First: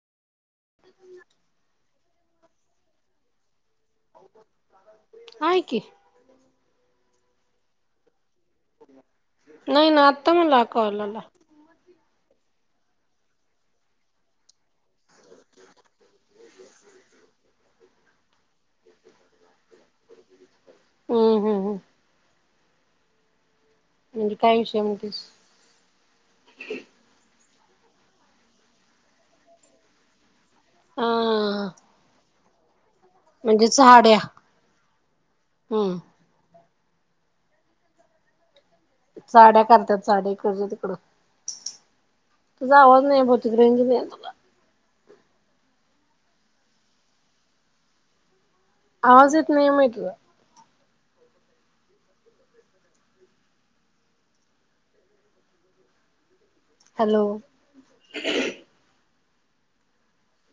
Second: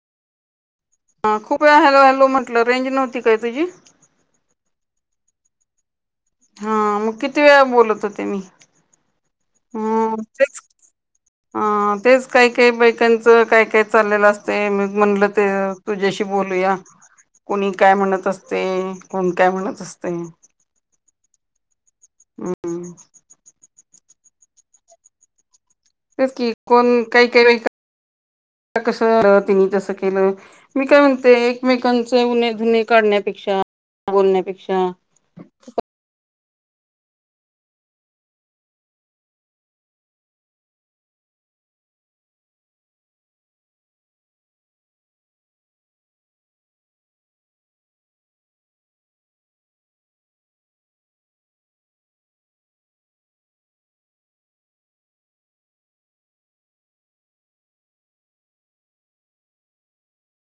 हा खूप वेळा हॅलो! हॅलो! म्हटलं रेंज नव्हती काय तुझी? हाय की हा मग किती वेळा बोलतं होते मी. नाही ना ह आता मला तेच हा कॉल आला. अ तेच काही काही बायकांचं काय काय चाललेलं असतय मगं म्हटलं ते. तुझ्याशी बोलूया कोणी काय म्हणत असते. कोण काय म्हणत असतय हम्म हम्म हम्म म्हणजे काय विषय म्हणतीस? तेच की कोण काय काय बायका कसं तिने तसं केलं मी काय हा म्हणते एकमेकांचे उने दुने काढण्यात म्हणजे [unintelligible] साड्या बोलण्यापेक्षा हम्म चाड्या करतात, चड्या इकडच्या तिकडं. तुझा आवाज नाही भौतिक, रेंज नाहीये. आवाज येत नाही म्हटलं. हॅलो?